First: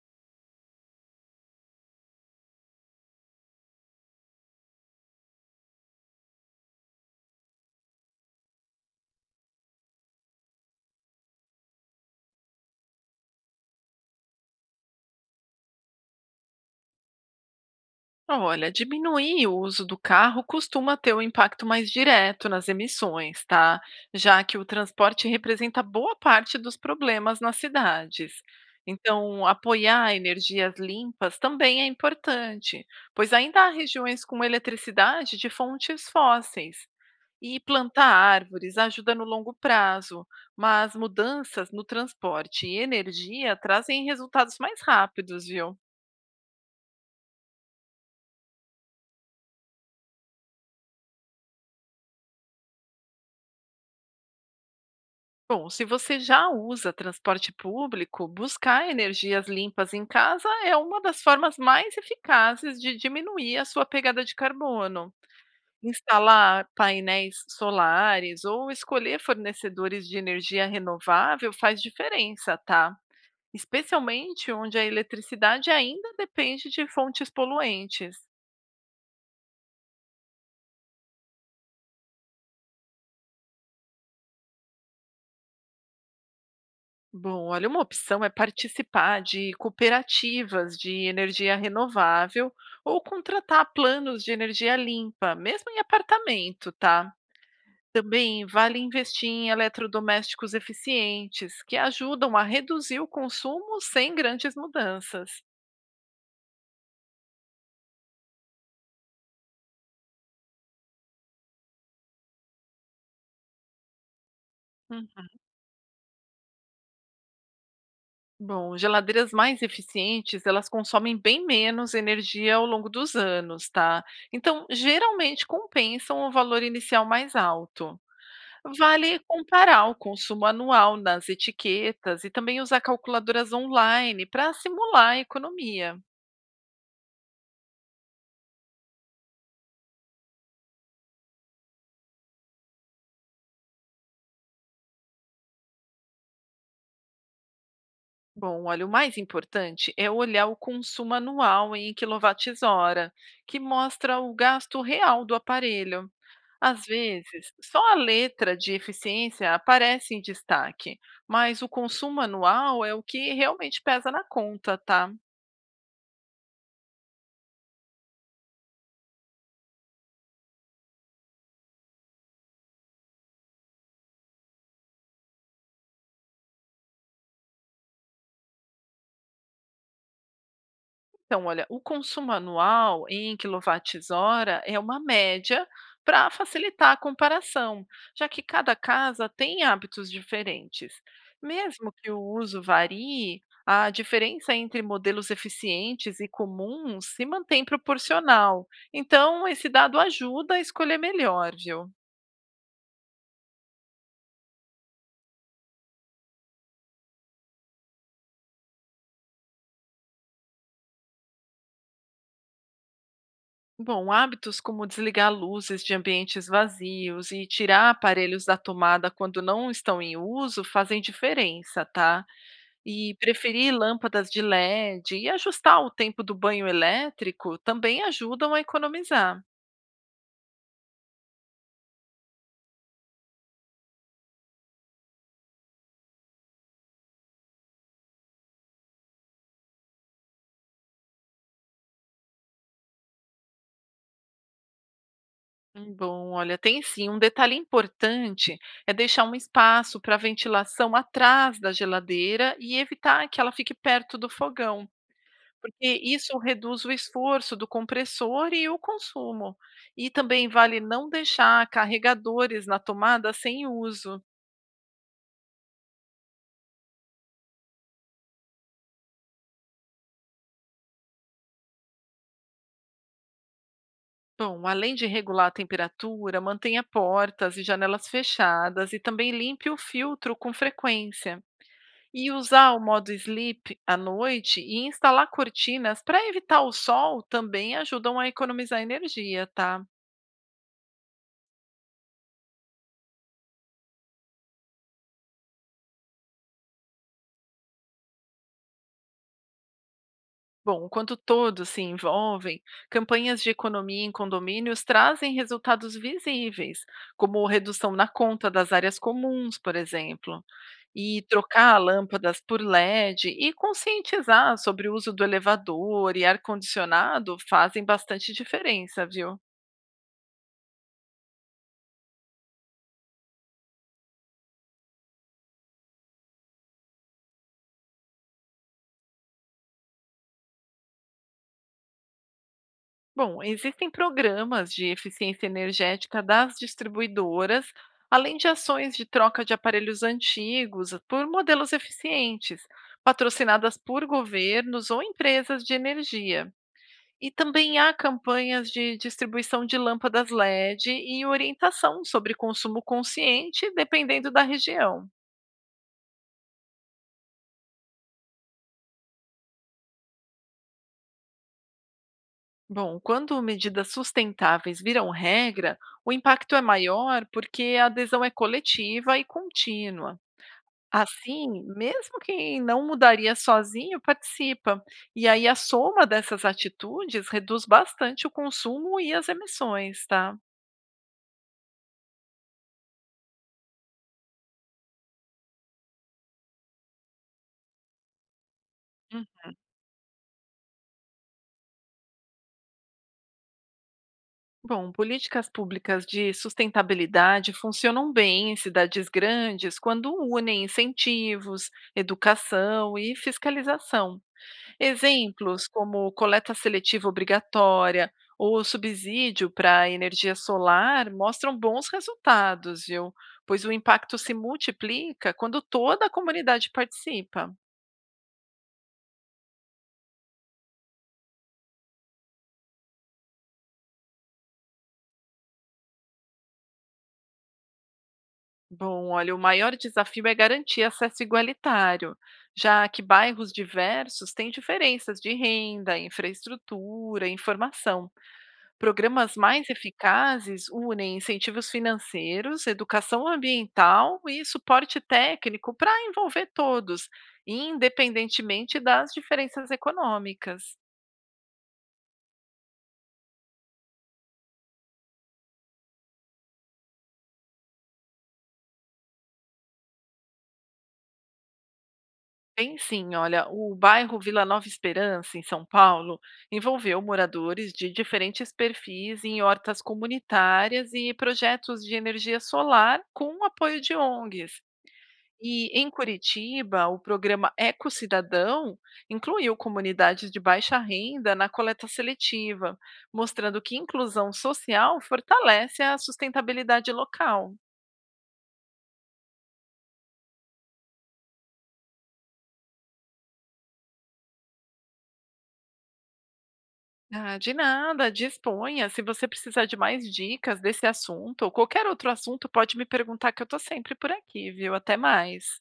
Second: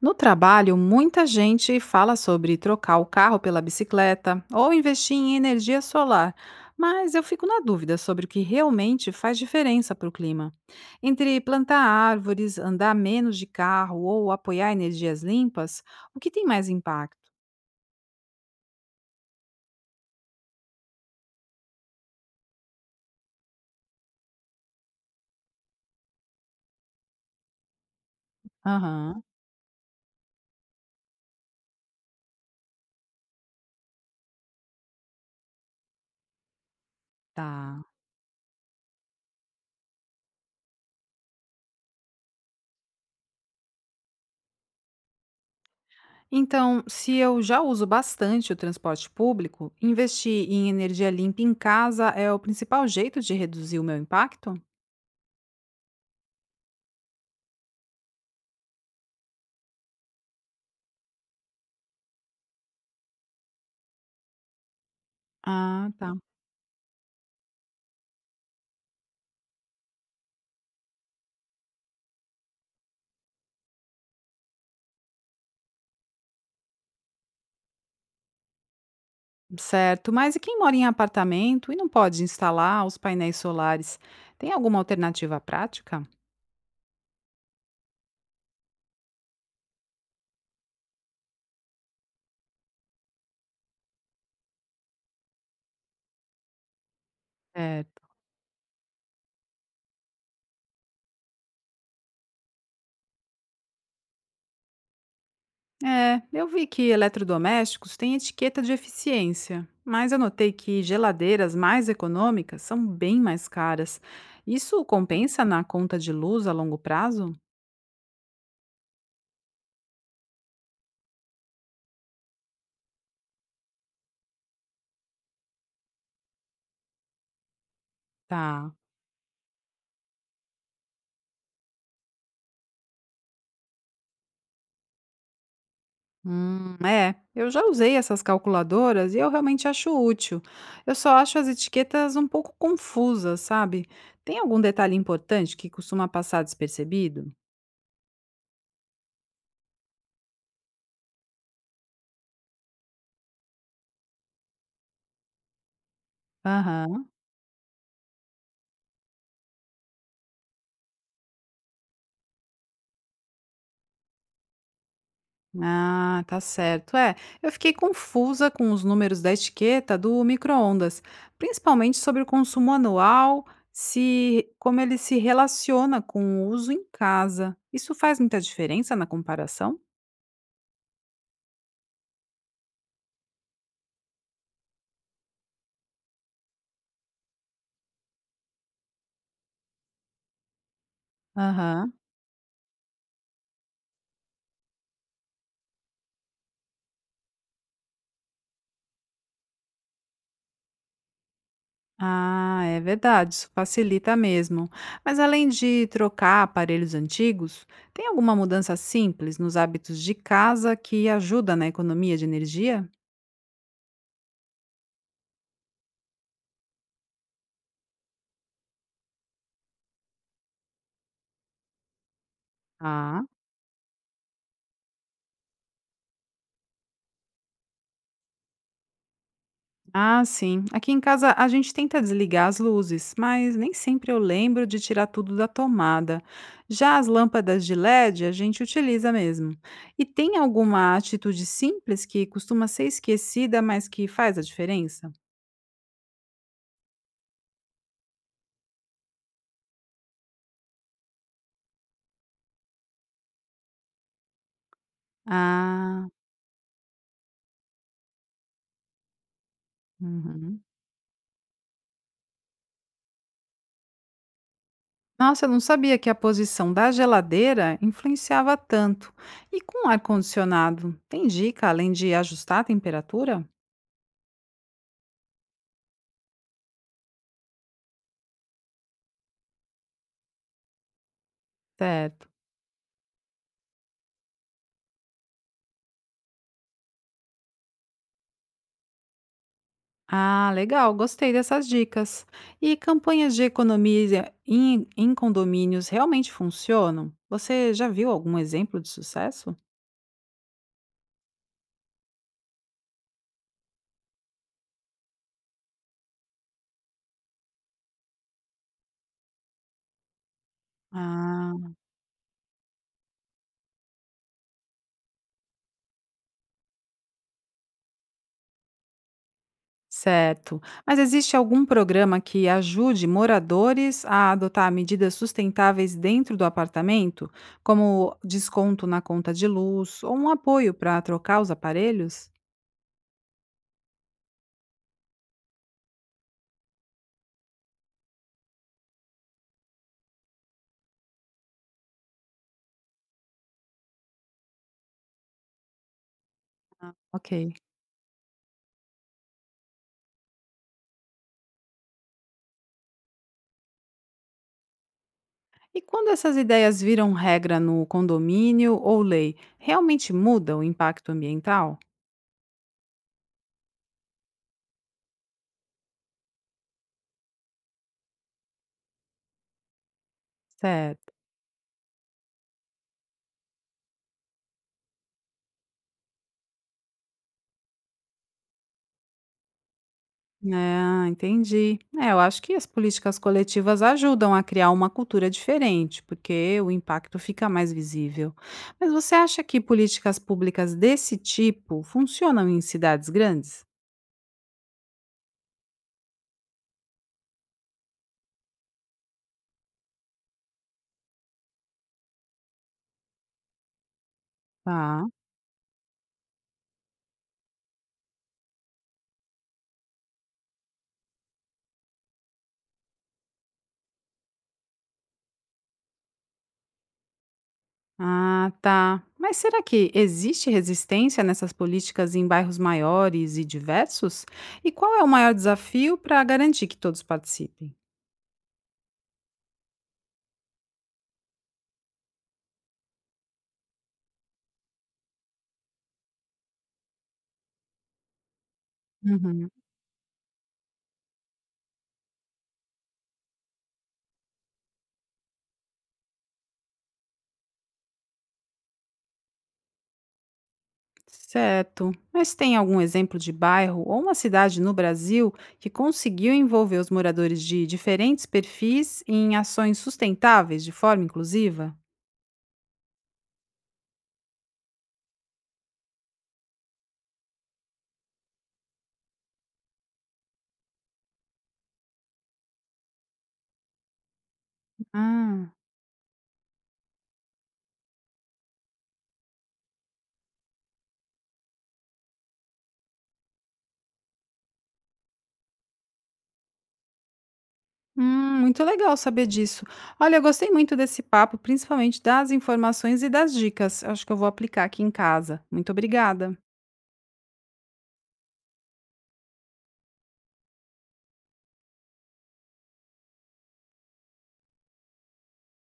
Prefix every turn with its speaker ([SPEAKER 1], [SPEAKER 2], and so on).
[SPEAKER 1] No trabalho, muita gente fala sobre trocar o carro pela bicicleta ou investir em energia solar, mas eu fico na dúvida sobre o que realmente faz diferença para o clima. Entre plantar árvores, andar menos de carro ou apoiar energias limpas, o que tem mais impacto?
[SPEAKER 2] Olha, diminuir o uso do carro costuma ter um impacto mais direto nas emissões, tá? Já que o transporte representa boa parte dos problemas nas cidades.
[SPEAKER 1] Aham,
[SPEAKER 2] Então, apoiar energias limpas também é importante, pois ainda há regiões com eletricidade de fontes fósseis. E
[SPEAKER 1] tá.
[SPEAKER 2] plantar árvores ajuda no longo prazo, mas mudanças no transporte e energia trazem resultados mais rápidos, viu?
[SPEAKER 1] Então, se eu já uso bastante o transporte público, investir em energia limpa em casa é o principal jeito de reduzir o meu impacto?
[SPEAKER 2] Bom, se você já usa transporte público, buscar energias limpas em casa é uma das formas mais eficazes de diminuir a sua pegada de carbono.
[SPEAKER 1] Ah, tá.
[SPEAKER 2] Instalar painéis solares ou escolher fornecedores de energia renovável faz diferença, tá? Especialmente onde a eletricidade ainda depende de fontes poluentes.
[SPEAKER 1] Certo, mas e quem mora em apartamento e não pode instalar os painéis solares, tem alguma alternativa prática?
[SPEAKER 2] Bom, olha, uma opção é participar de cooperativas de energia renovável ou contratar planos de energia limpa, mesmo em apartamento, tá?
[SPEAKER 1] É,
[SPEAKER 2] Também vale investir em eletrodomésticos eficientes, que ajudam a reduzir o consumo sem grandes mudanças.
[SPEAKER 1] Eu vi que eletrodomésticos têm etiqueta de eficiência, mas eu notei que geladeiras mais econômicas são bem mais caras. Isso
[SPEAKER 2] Hum.
[SPEAKER 1] compensa na conta de luz a longo prazo?
[SPEAKER 2] Bom, geladeiras mais eficientes, elas consomem bem menos energia ao longo dos anos, tá? Então, geralmente compensam o valor inicial mais alto.
[SPEAKER 1] Tá.
[SPEAKER 2] Vale comparar o consumo anual nas etiquetas e também usar calculadoras online para simular a economia.
[SPEAKER 1] É, eu já usei essas calculadoras e eu realmente acho útil. Eu só acho as etiquetas um pouco confusas, sabe? Tem algum detalhe importante que costuma passar despercebido?
[SPEAKER 2] Bom, olha, o mais importante é olhar o consumo anual em quilowatt-hora, que mostra o gasto real do aparelho. Às
[SPEAKER 1] Aham.
[SPEAKER 2] vezes, só a letra de eficiência aparece em destaque, mas o consumo anual é o que realmente pesa na conta, tá?
[SPEAKER 1] Ah, tá certo. É, eu fiquei confusa com os números da etiqueta do micro-ondas, principalmente sobre o consumo anual, se como ele se relaciona com o uso em casa. Isso faz muita diferença na comparação?
[SPEAKER 2] Então, olha, o consumo anual em quilowatt hora é uma média para facilitar a comparação, já que cada casa tem hábitos diferentes. Mesmo
[SPEAKER 1] Aham.
[SPEAKER 2] que o uso varie, a diferença entre modelos eficientes e comuns se mantém proporcional. Então, esse dado ajuda a escolher melhor, viu?
[SPEAKER 1] Ah, é verdade, isso facilita mesmo. Mas além de trocar aparelhos antigos, tem alguma mudança simples nos hábitos de casa que ajuda na economia de energia?
[SPEAKER 2] Bom, hábitos como desligar luzes de ambientes vazios e tirar aparelhos da tomada quando não estão em uso fazem diferença, tá? E
[SPEAKER 1] Ah,
[SPEAKER 2] preferir lâmpadas de LED e ajustar o tempo do banho elétrico também ajudam a economizar.
[SPEAKER 1] ah, sim. Aqui em casa a gente tenta desligar as luzes, mas nem sempre eu lembro de tirar tudo da tomada. Já as lâmpadas de LED a gente utiliza mesmo. E tem alguma atitude simples que costuma ser esquecida, mas que faz a diferença?
[SPEAKER 2] Bom, olha, tem sim. Um detalhe importante é deixar um espaço para ventilação atrás da geladeira e evitar que ela fique perto do fogão, porque
[SPEAKER 1] Ah,
[SPEAKER 2] isso reduz o esforço do compressor e o consumo. E também
[SPEAKER 1] uhum.
[SPEAKER 2] vale não deixar carregadores na tomada sem uso.
[SPEAKER 1] Nossa, eu não sabia que a posição da geladeira influenciava tanto. E com o ar-condicionado, tem dica além de ajustar a temperatura?
[SPEAKER 2] Bom, além de regular a temperatura, mantenha portas e janelas fechadas e também limpe o filtro com frequência.
[SPEAKER 1] Certo.
[SPEAKER 2] E usar o modo sleep à noite e instalar cortinas para evitar o sol também ajudam a economizar energia, tá?
[SPEAKER 1] Ah, legal, gostei dessas dicas. E campanhas de economia em condomínios realmente funcionam? Você já viu algum exemplo de sucesso?
[SPEAKER 2] Bom, enquanto todos se envolvem, campanhas de economia em condomínios trazem resultados visíveis, como redução na conta das áreas comuns, por exemplo. E
[SPEAKER 1] Ah.
[SPEAKER 2] trocar lâmpadas por LED e conscientizar sobre o uso do elevador e ar-condicionado fazem bastante diferença, viu?
[SPEAKER 1] Certo. Mas existe algum programa que ajude moradores a adotar medidas sustentáveis dentro do apartamento, como desconto na conta de luz ou um apoio para trocar os aparelhos?
[SPEAKER 2] Bom, existem programas de eficiência energética das distribuidoras, além de ações de troca de aparelhos antigos por modelos eficientes, patrocinadas por governos ou empresas de energia. E
[SPEAKER 1] Ok.
[SPEAKER 2] também há campanhas de distribuição de lâmpadas LED e orientação sobre consumo consciente, dependendo da região.
[SPEAKER 1] E quando essas ideias viram regra no condomínio ou lei, realmente muda o impacto ambiental?
[SPEAKER 2] Bom, quando medidas sustentáveis viram regra, o impacto é maior porque a adesão é coletiva e contínua.
[SPEAKER 1] Certo.
[SPEAKER 2] Assim, mesmo quem não mudaria sozinho participa. E aí a soma dessas atitudes reduz bastante o consumo e as emissões, tá?
[SPEAKER 1] Ah, entendi. É, eu acho que as políticas coletivas ajudam a criar uma cultura diferente, porque o impacto fica mais visível. Mas você acha que políticas públicas desse tipo funcionam em cidades grandes?
[SPEAKER 2] Bom, políticas públicas de sustentabilidade funcionam bem em cidades grandes quando unem incentivos, educação e fiscalização.
[SPEAKER 1] Tá.
[SPEAKER 2] Exemplos como coleta seletiva obrigatória ou subsídio para energia solar mostram bons resultados, viu? Pois o impacto se multiplica quando toda a comunidade participa.
[SPEAKER 1] Ah, tá. Mas será que existe resistência nessas políticas em bairros maiores e diversos? E qual é o maior desafio para garantir que todos participem?
[SPEAKER 2] Bom, olha, o maior desafio é garantir acesso igualitário, já que bairros diversos têm diferenças de renda, infraestrutura, informação. Programas
[SPEAKER 1] Uhum.
[SPEAKER 2] mais eficazes unem incentivos financeiros, educação ambiental e suporte técnico para envolver todos, independentemente das diferenças econômicas.
[SPEAKER 1] Certo. Mas tem algum exemplo de bairro ou uma cidade no Brasil que conseguiu envolver os moradores de diferentes perfis em ações sustentáveis de forma inclusiva?
[SPEAKER 2] Tem sim, olha, o bairro Vila Nova Esperança, em São Paulo, envolveu moradores de diferentes perfis em hortas comunitárias e projetos de energia solar com o apoio de ONGs.
[SPEAKER 1] Ah,
[SPEAKER 2] E em Curitiba, o programa Eco Cidadão incluiu comunidades de baixa renda na coleta seletiva, mostrando que inclusão social fortalece a sustentabilidade local.
[SPEAKER 1] muito legal saber disso. Olha, eu gostei muito desse papo, principalmente das informações e das dicas. Acho que eu vou aplicar aqui em casa. Muito obrigada.
[SPEAKER 2] Ah, de nada, disponha. Se você precisar de mais dicas desse assunto ou qualquer outro assunto, pode me perguntar que eu estou sempre por aqui, viu? Até mais.